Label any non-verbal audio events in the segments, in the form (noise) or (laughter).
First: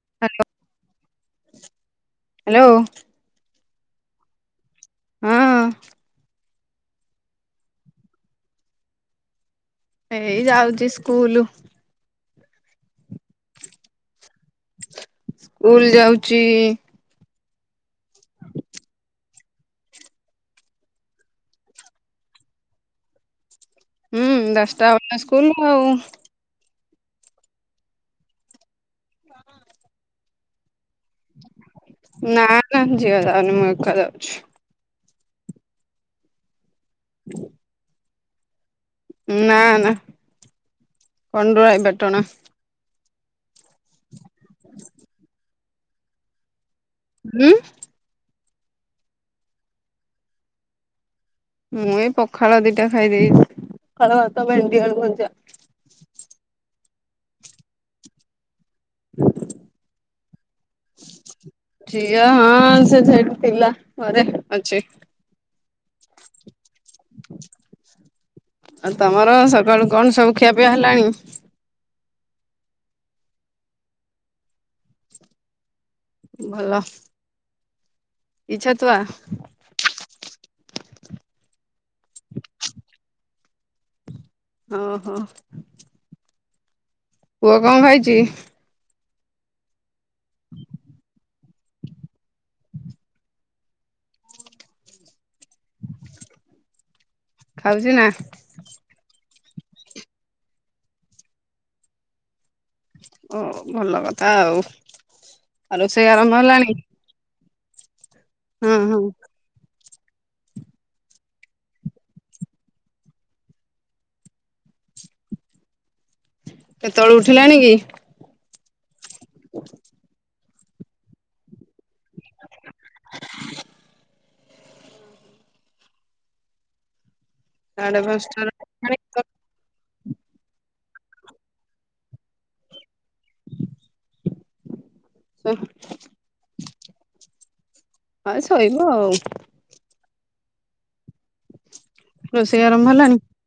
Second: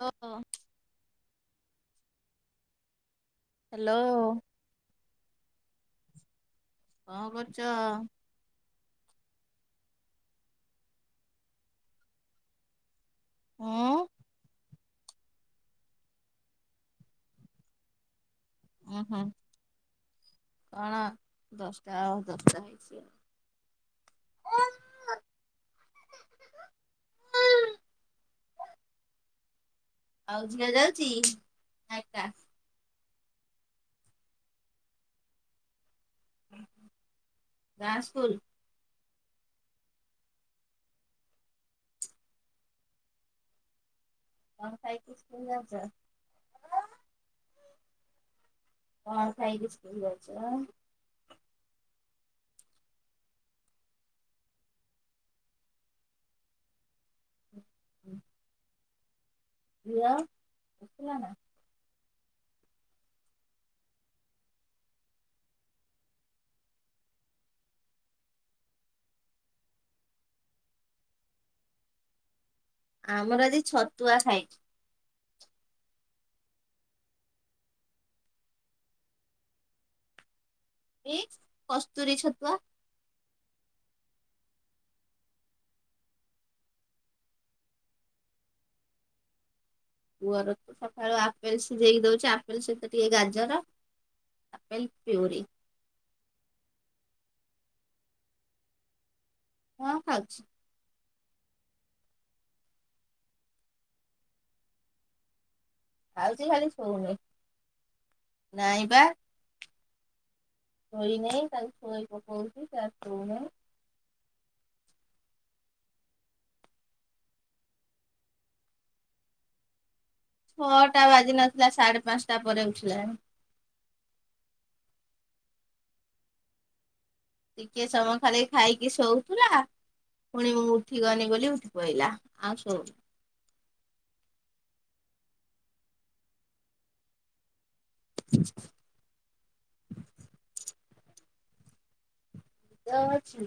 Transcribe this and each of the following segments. ହଁ। Hello hello hello ହଁ। କଣ କରୁଛ? ଏଇ ଯାଉଛି ସ୍କୁଲୁ। ହୁଁ। ସ୍କୁଲ ଯାଉଛି ଉୁଁ ହୁଁ କଣ ଦଶଟା ଆଉ ଦଶଟା ହେଇଛି। ହୁଁ ଦଶଟା ବେଳେ ନା ସ୍କୁଲ ଆଉ। ଆଉ ଝିଅ ଯାଉ ନାନା ଝିଅ ଯାଉନି ମୁଁ ଏକା ଯାଉଛି। ଗାଁ ସ୍କୁଲ? ନା ନା କଣ୍ଡରାଇପଟଣା। କଣ ଖାଇକି ସ୍କୁଲ ଯାଉଛ? ଉଁ। କଣ ଖାଇକି ସ୍କୁଲ ଯାଉଛ? ମୁଁ ଏଇ ପଖାଳ ଦିଟା ଖାଇ ଦେଇଛି ପଖାଳ ଭାତ, ଭେଣ୍ଡି, ଆଳୁ ଭଜା। ହୁଁ। ଝିଅ ଥିଲା ନା? ଝିଅ ହଁ ସେ ସେଠି ଥିଲା ଘରେ ଅଛି। ଆଉ ତମର ସକାଳୁ କଣ ସବୁ ଖିଆ ପିଆ ହେଲାଣି। ଆମର ଆଜି ଛତୁଆ ଖାଇଚୁ। ଭଲ। କି ଛତୁଆ? ଇଯି କସ୍ତୁରୀ ଛତୁଆ। ଓହୋ। ପୁଅ କ ଖାଇଛି? ପୁଅର ତ ସଖାଳୁଆ। ଆପେଲ ସିଝେଇକି ଦଉଛି ଆପେଲ ସହିତ ଟିକେ ଗାଜର ଆପେଲ ପ୍ୟୁରି। ଖାଉଛି ନା? ହଁ ଖାଉଛି। ଓ ଭଲ କଥା ଆଉ ରୋଷେଇ ଖାଉଛି ଆରମ୍ଭ ଖାଲି ହେଲାଣି? ଶୋଉନି। ହଁ ନାଇଁ ହଁ। ଶୋଇ ନାହିଁ ତାକୁ ଖୁଆଇ ପକଉଛି ତା ଶୋଉ ନାହିଁ। କେତେବେଳୁ ଉଠିଲାଣି କି? ହଛ (inaudible) ଛଅଟା ବାଜି ନଥିଲା ସାଢେ ପାଞ୍ଚଟା ପରେ ଉଠିଲାଣି। ହ (inaudible) ଟିକେ ସାଢେ ସମ ଖାଲି ପାଞ୍ଚଟାରୁ ଖାଇକି ଉଠିଲାଣି। ଶୋଉଥିଲା ପୁଣି ମୁଁ ଉଠିଗନି ବୋଲି ଉଠି ପହିଲା ଆଉ ଶୋଉ ହୁଁ ହଁ ଶୋଇବ ଆଉ। ରୋଷେଇ ଆର ଦେହ ଅଛି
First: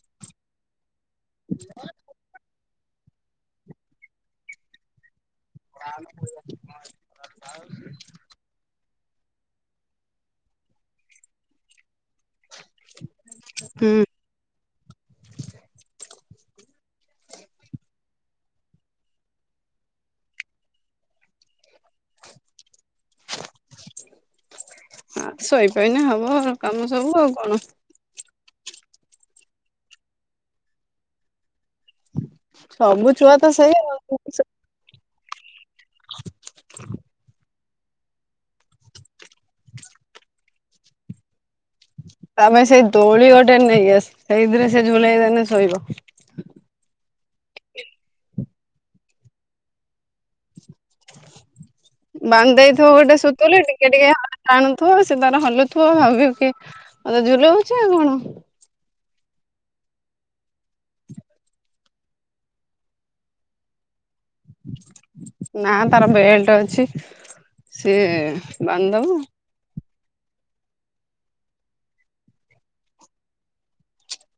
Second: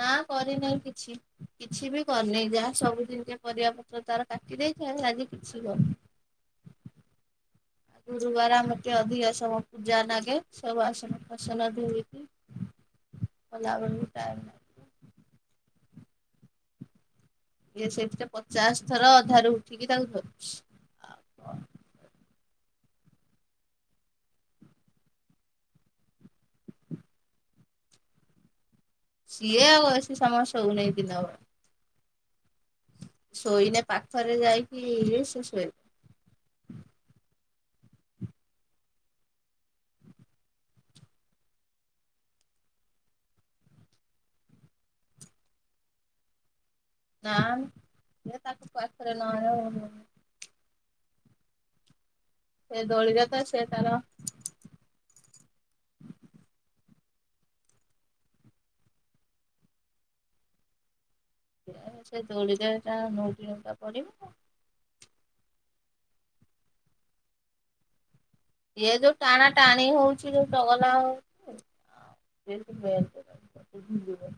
ନା କରିନାହିଁ କିଛି କିଛି ବି କରିନି ଯାହା ସବୁ ଜିନିଷ ପରିବା ପତ୍ର ତାର କାଟି ଦେଇଥାଏ ଆଜି କିଛି କରିନି। ଆ ଗୁରୁବାର ଆମକେ ଅଧିକା ସମ ପୂଜା ନାଗେ ସବୁ ଆସନ ବାସନ ଧୂଇ ମଲା ହୁଁ ଆବ ମୁ ଟାଇମ ନା (unintelligible) ଇଏ ସେଇଥିରେ ପଚାଶ ଥର ଅଧାରୁ ଉଠିକି ତାଙ୍କୁ ଧରୁଛି। ଆଉ କଣ ଶୋଇପଇନେ ହବ କାମ ସବୁ ଆଉ କଣ? ସିଏ ଆଉ ବେସି ସମୟ ଶୋଉନି ଦିନ ବେଳା। ସବୁ ଛୁଆ ତ ସେଇ ଶୋଇନେ ଆଉ। ପାଖରେ ଯାଇକି ଏଇ ସିଏ ଶୋଇବ। (inaudible) (inaudible) ତମେ ସେଇ ଦୋଳି ଗୋଟେ ନେଇଆସ ସେଇତିରେ ସେ ଝୁଲେଇଦଲେ ଶୋଇବ। ନା ନା ସିଏ ତାକୁ ପାଖରେ ନଆଣିବ (unintelligible) ବାନ୍ଧ ସେ ଦେଇଥିବ ଗୋଟେ ଦୋଳିରେ ତ ସୁତୁଲି ସେ ତାର ଟିକେ ଟିକେ ହ ଟାଣୁଥିବ ସେ ତାର ହଲୁଥିବ ଭାବିବକି ମତେ ଝୁଲଉଛି ଆଉ କଣ। ସେ ସେ ଦୋଳିରେ ଏଟା ନୋଉଟି ନୁଉଟା ପଡ଼ିବ। ନା ତାର ବେଲ୍ଟ ଅଛି ସିଏ ଇଏ ବାନ୍ଧିଦବ। ଯଉ ଟାଣା ଟାଣି ହଉ ଚି ଚଗଲା ହଉଚି ଆ ସିଏ ବେଲ୍ଟ (unintelligible) ଭିଡ଼ିବ।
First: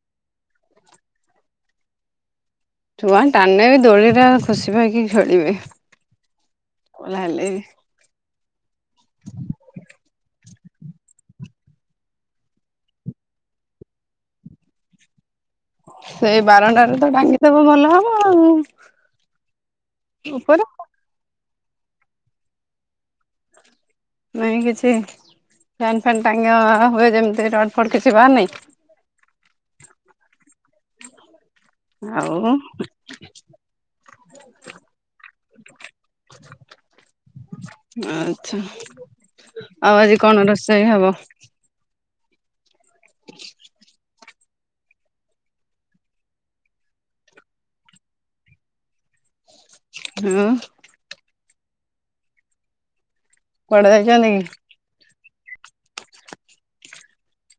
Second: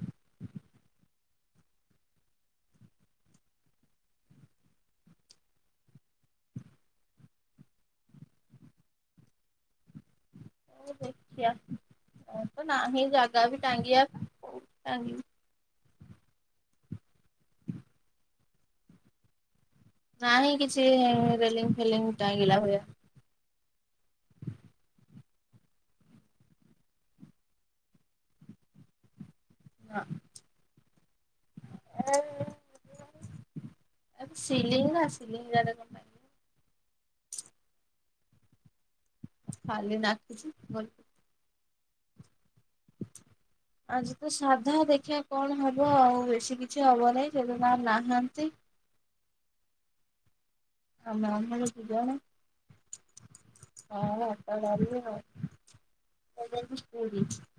ଛୁଆ ଟାଣିନେବି ଦୋଳିର ଖୁସିିପାଇକି ଖେଳିବେ କ ହେଲେବି ହଉ ଦେଖିଆ ମୋରତ ନାହିଁ ଜାଗାବି ଟାଙ୍ଗିବାକୁ କୋଉଠି ଟାଙ୍ଗିବୁ। ସେଇ ବାରଣ୍ଡାରେତ ଟାଙ୍ଗି ଦବ ଭଲ ହବ ଆଉ। ନାହିଁ ଉପରେ କିଛି ରେଲିଙ୍ଗ ଫେଲିଙ୍ଗ ଟାଙ୍ଗିଲା ଭଳିଆ। ନାଇଁ କିଛି ଫ୍ୟାନ୍ ଫ୍ୟାନ୍ ଟାଙ୍ଗି ହୁଏ ଯେମତି ରଡ଼ ଫଡ଼ କିଛି ବାହାରି ନେଇ। ନା। ଆଉ। ଏରାତ ସିଲିଙ୍ଗ ୟୁରା ସିଲିଙ୍ଗ ଉରାରେ କଣ ଟାଙ୍ଗିବ। ଆଚ୍ଛା। ଖାଲି ଆଉ ଆଜି ନାଖିଛି କଣ ରୋଷେଇ ହବ। (inaudible) ଆଜିତ ସାଧା ଦେଖିବା କଣ ହବ ଆଉ ବେଶୀ କିଛି ହବନାହିଁ ସେତ ତାଙ୍କର ନାହାନ୍ତି। ହଁ। କୁଆଡେ (unintelligible) ଯାଇଛନ୍ତି କି? (unintelligible)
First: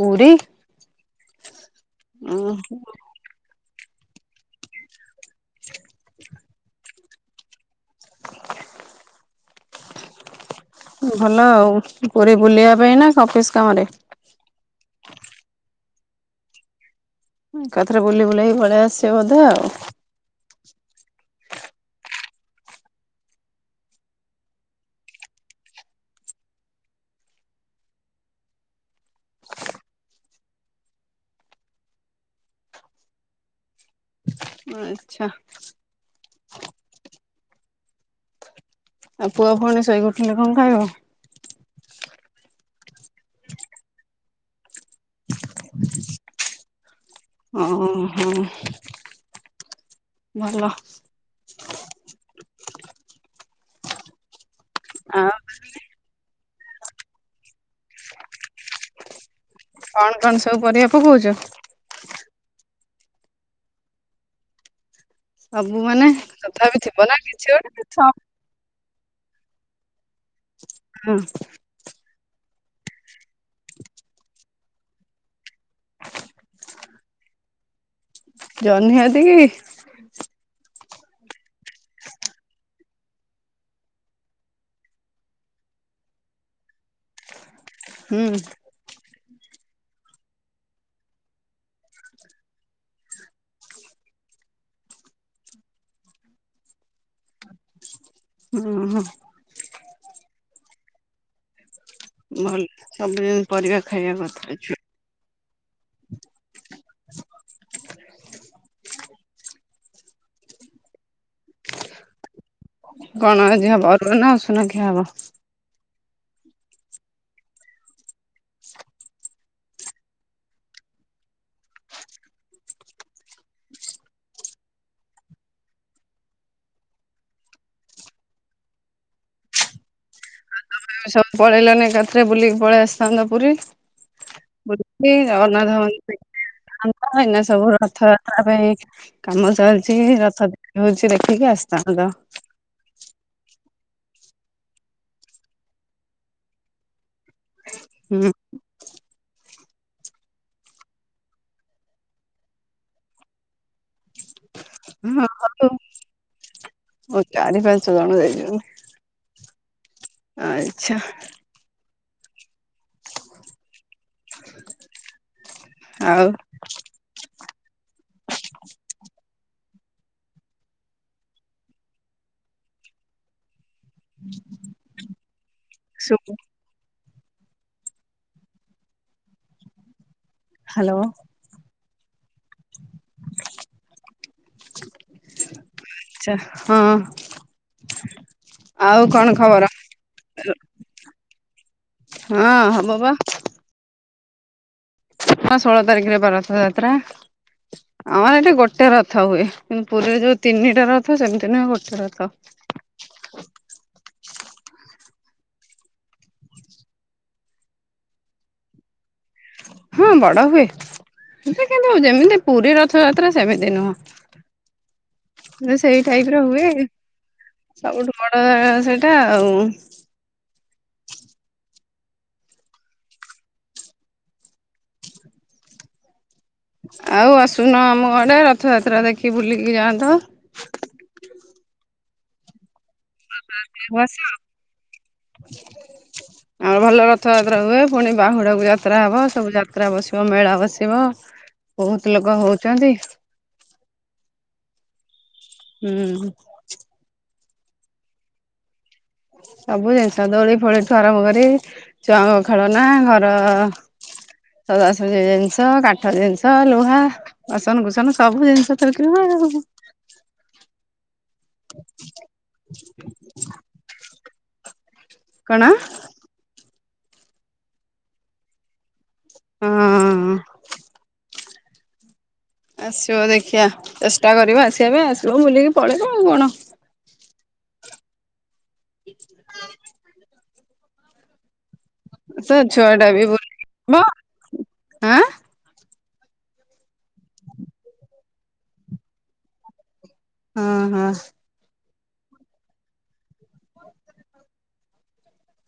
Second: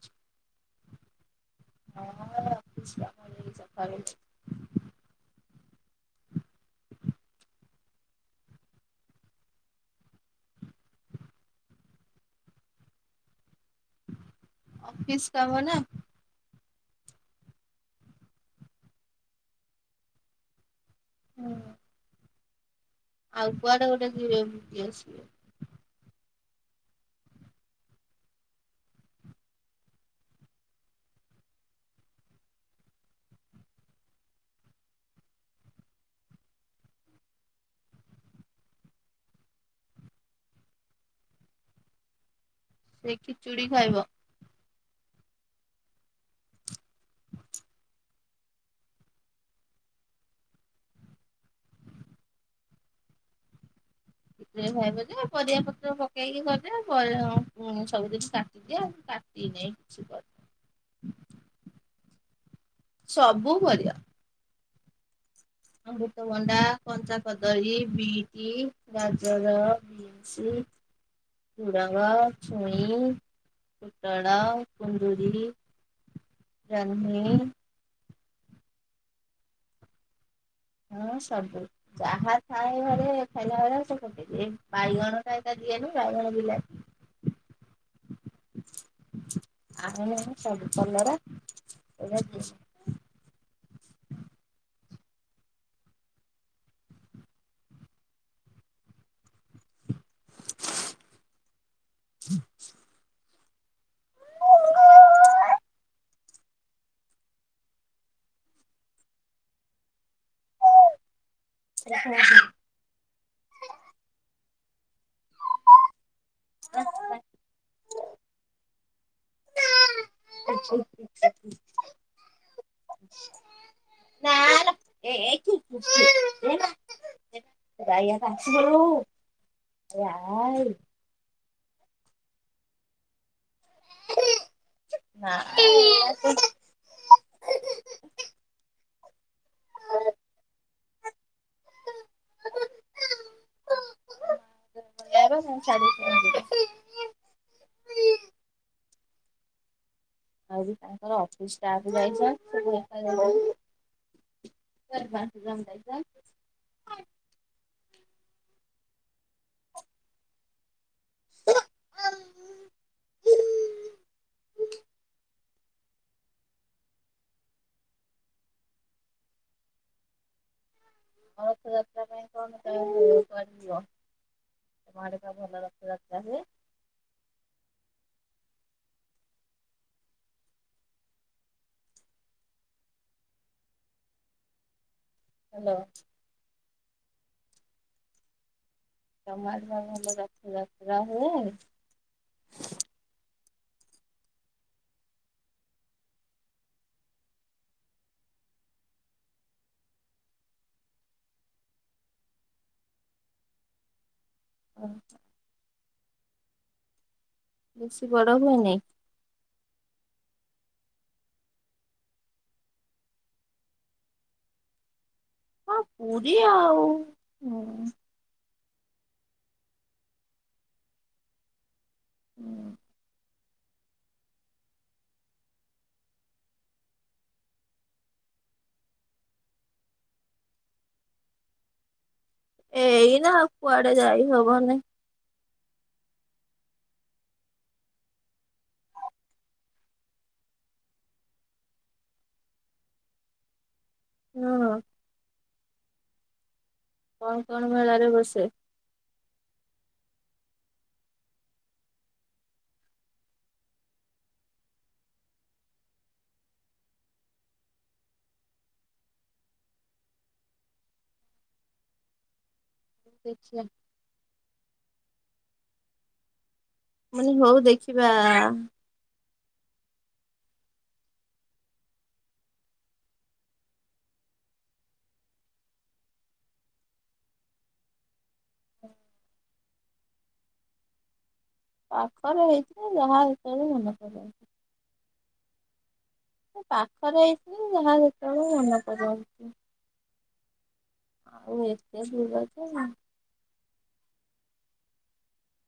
ପୁରୀ। ଓହୋ। ପଳେଇବି ଚାରିଟା ବେଳକୁ। (inaudible) ଭଲ ଆଉ ପୁରୀ ବୁଲିବା ପାଇଁନା ଅଫିସ୍ କାମରେ। ଅଫିସ୍ କାମନା। ଏକାଥରେ ବୁଲି ବୁଲାକି ପଳେଇ ଆସିବ ବୋଧେ ଆଉ। ହୁଁ। ଆଉ କୁଆଡ଼େ ଗୋଟେ ଯିବେ ଏମିତି ଆସିବେ। ଆଚ୍ଛା। ଆଉ ପୁଅ ଫୁଣି ଶୋଇକି ଉଠିନେ କଁ ଖାଇବ? ସେ ଖିଚୁଡ଼ି ଖାଇବ। ଅଁ ହଁ। ଭଲ। ଖିଚୁଡ଼ୁ ଖାଇବଯେ ଆଉ ପରିବା ପତ୍ର ପ କି କରେ ପରେ ଉଁ ସବୁ ଦିନି କାଟିଦିଏ ଆଜି କାଟି ନେଇ। କଣ କଣ ସବୁ ପରିବା ପକଉଚ? ସବୁ ପରିବା। ସବୁ ମାନେ ଅମୃତଭଣ୍ଡା ତଥାପି ଥିବ ନା କଞ୍ଚା କିଛି କଦଳୀ ଗୋଟେ ବି ଟ୍ ଗାଜର ବିିମ୍ସି। ହଁ। ଝୁଡଙ୍ଗ ଛୁଇଁ ପୂଟଳ କୁନ୍ଦୁରି। ଜହ୍ନି। ଜହ୍ନି ଆଧିକି। ହଁ ସବୁ। ଯାହା ଥାଏ ଘରେ ଖାଇଲା ଭଳିଆ ସେ ପକେଇଦିଏ, ବାଇଗଣ ଟା ଏକା ଦିଏନି ବାଇଗଣ ବିଲାତି। ହୁଁ। ଆଉ ନହେଲେ ସବୁ କଲରା ଏରା ଦିଏ ନି। ହୁଁ ହଁ। ଭଲ ସବୁଦିନ ପରିବା ଖାଇବା କଥା ଅଛି। କଣ ଆଜି ହବ ଅରୁଆ ନା ଉସୁନା ଖିଆ ହବ? ନା ଲୋ (unintelligible) (unintelligible) ଆଇ ସବୁ ପଳେଇଲନି ଏକାଥରେ ଯାତ୍ରା ବୁଲିକି ପଳେଇ ଆସିଥାନ୍ତା ପୁରୀ। (unintelligible) ଜଗନ୍ନାଥ ମନ୍ଦିର ଦେଖିକି ଆସିଥାନ୍ତ। ଏଇନା ସବୁ ରଥ ଯାତ୍ରା ପାଇଁ କାମ ଚାଲିଛି ରଥଖ ହଉଛି ଦେଖିକି ଆସି। (unintelligible) (unintelligible) ହୁଁ। ଆଜି ତାଙ୍କର ଅଫିସ ଷ୍ଟାଫ ଯାଇଛନ୍ତିତ ସେଥିପାଇଁ (unintelligible) ହଁ ହଲୋ। ଚାରି ପାଞ୍ଚ ଜଣ ଯାଇଛନ୍ତି ଆଚ୍ଛା। ଆଉ। ମ ରଥଯାତ୍ରା ପାଇଁ କଣ କ କରିବ। ତମଆଡ଼େ ପା ଭଲ ଶୁ ରଥଯାତ୍ରା ହୁଏ। ହାଲୋ। (unintelligible) ହାଲୋ। ଆଚ୍ଛା ହଁ। ଆଉ କଣ ଖବର ତମଆଡ଼େ ପା ଭଲ ରଥଯାତ୍ରା ହୁଏ। ହଁ ହବ ବା। ହଁ ଷୋଳ ତାରିଖରେେ ପା ରଥଯାତ୍ରା। ଆମର ଏଠି ଗୋଟେ ରଥ ହୁଏ କିନ୍ତୁ ପୁରୀରେ ଯୋଉ ତିନିଟା ରଥ ସେମିତି ନୁହେଁ ଗୋଟେ ରଥ। (unintelligible) ବେଶୀ ବଡ ହୁଏନି। ହୁଁ ବଡ଼ ହୁଏ। ଏଠି କିନ୍ତୁ ଯେମିତି ପୁରୀ ରଥଯାତ୍ରା ସେମିତି ନୁହଁ। ହଁ ସେଇ ପୁରୀ ଟାଇପର ହୁଏ ଆଉ ହୁଁ ହୁଁ। ସବୁଠୁ। ବଡ଼ ସେଇଟା ଆଉ। ଉଁ, ଆଉ ଆସୁନ ଆମ ଆଡ଼େ ରଥଯାତ୍ରା ଦେଖି ବୁଲିକି ଯାଆନ୍ତୁ। ଏଇନା ଆଉ କୁଆଡେ ଆସ। ଯାାଇ ହବନି। ଆମର ଭଲ ରଥଯାତ୍ରା ହୁଏ, ପୁଣି ବାହୁଡାକୁ ଯାତ୍ରା ହବ ସବୁ ଯାତ୍ରା ବସିବ ମେଳା ବସିବ। ବହୁତ ଲୋକ ହଉଚନ୍ତି। ହଁ। ହୁଁ। କଣ କଣ ମେଳାରେ ବସେ? ସବୁ ଜିନିଷ ଦୋଳି ଫୋଳି ଠୁ ଆରମ୍ଭ କରି ଛୁଆଙ୍କ ଖେଳନା ଘର ସଜାସଜି ଜିନିଷ, କାଠ ଜିନିଷ, ଲୁହା ଵାସନ କୁସନ ସବୁ ଜିନିଷ ତ ବିକ୍ରି ହୁଏ। ଦେଖିଆ। କଣ? ମୁଁ କହିନି ହଉ ଦେଖିବା। ହଁ। ଆସିବ ଦେଖିଆ, ଚେଷ୍ଟା କରିବ ଆସିବା ପାଇଁ, ଆସିବ ବୁଲିକି ପଳେଇବ ଆଉ କଣ? (inaudible) ପାଖରେ ସେ ଛୁଆ ହେଇଥିନେ ଟା ଯାହା ବି ବୁଲିକି ଯେତେଳେ ଯିବ ମନ କଲେ। ଆଁ ଏ ପାଖରେ ହେଇଛି ଯେ ଯାହା ଯେତେବେଳେ ମନେ ପଡି ଯାଉଚି। ହଁ, ହଁ। ଆଉ ଏତେ ଦୂର ଯେ ଆଁ,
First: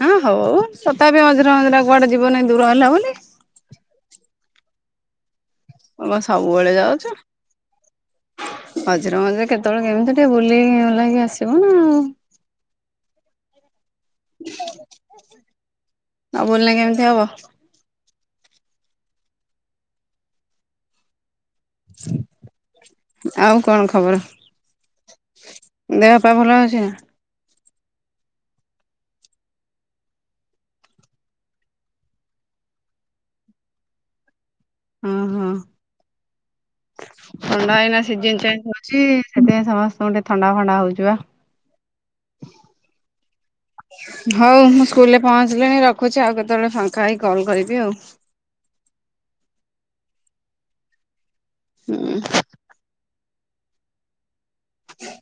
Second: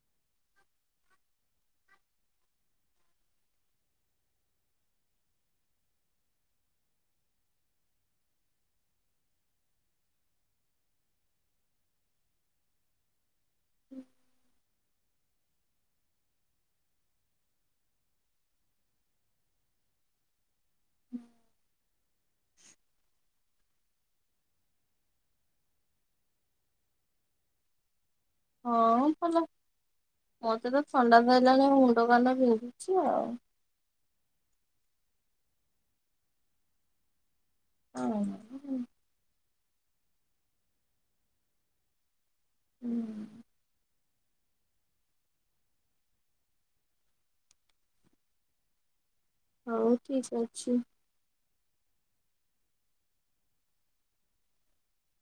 ହଁ ହଉ ତାଥାପି ମଝିର ମଝିର କୁଆଡେ ଯିବ ନାଇଁ ଦୂର ହେଲା ବୋଲି। କଣ ସବୁବେଳେ ଯାଉଛ? ମଝିରେ ମଝିରେ କେତେବେଳେ କେମିତି ଟିକେ ବୁଲିବୁଲାକି ଆସିବ ନା। ହୁଁ, ନ ବୁଲିଲେ କେମିତି ହବ? (inaudible) ହୁଁ (inaudible) ଆଉ କଣ ଖବର? ଦେହ ପା ଭଲ ଅଛି ନା? ହଁ ଭଲ, ମୋତେ ତ ଥଣ୍ଡା ଧରଲାାଣି ମୋ ମୁଣ୍ଡ କାନ ବିନ୍ଧୁଛି ଆଉ। ହଁ, ହଁ ଥଣ୍ଡା ଏଇନା ସିଝନ୍ ଚେଞ୍ଜ ହଁ। ହଉଛି। ସେଥିପାଇଁ ସମସ୍ତଙ୍କୁ ଟିକେ ଥଣ୍ଡା ଫଣ୍ଡା ହଉଛି ବା। (inaudible) ହଉ ମୁଁ ସ୍କୁଲ୍ ରେ ପହଞ୍ଚିଲିଣି ରଖୁଛି ଆଉ, କେତେବେଳେ ଫାଙ୍କା ହେଇ କଲ୍ କରିବି ଆଉ। ହଉ ଠିକ ଅଛି। ହୁଁ। ଆଜ୍ଞା।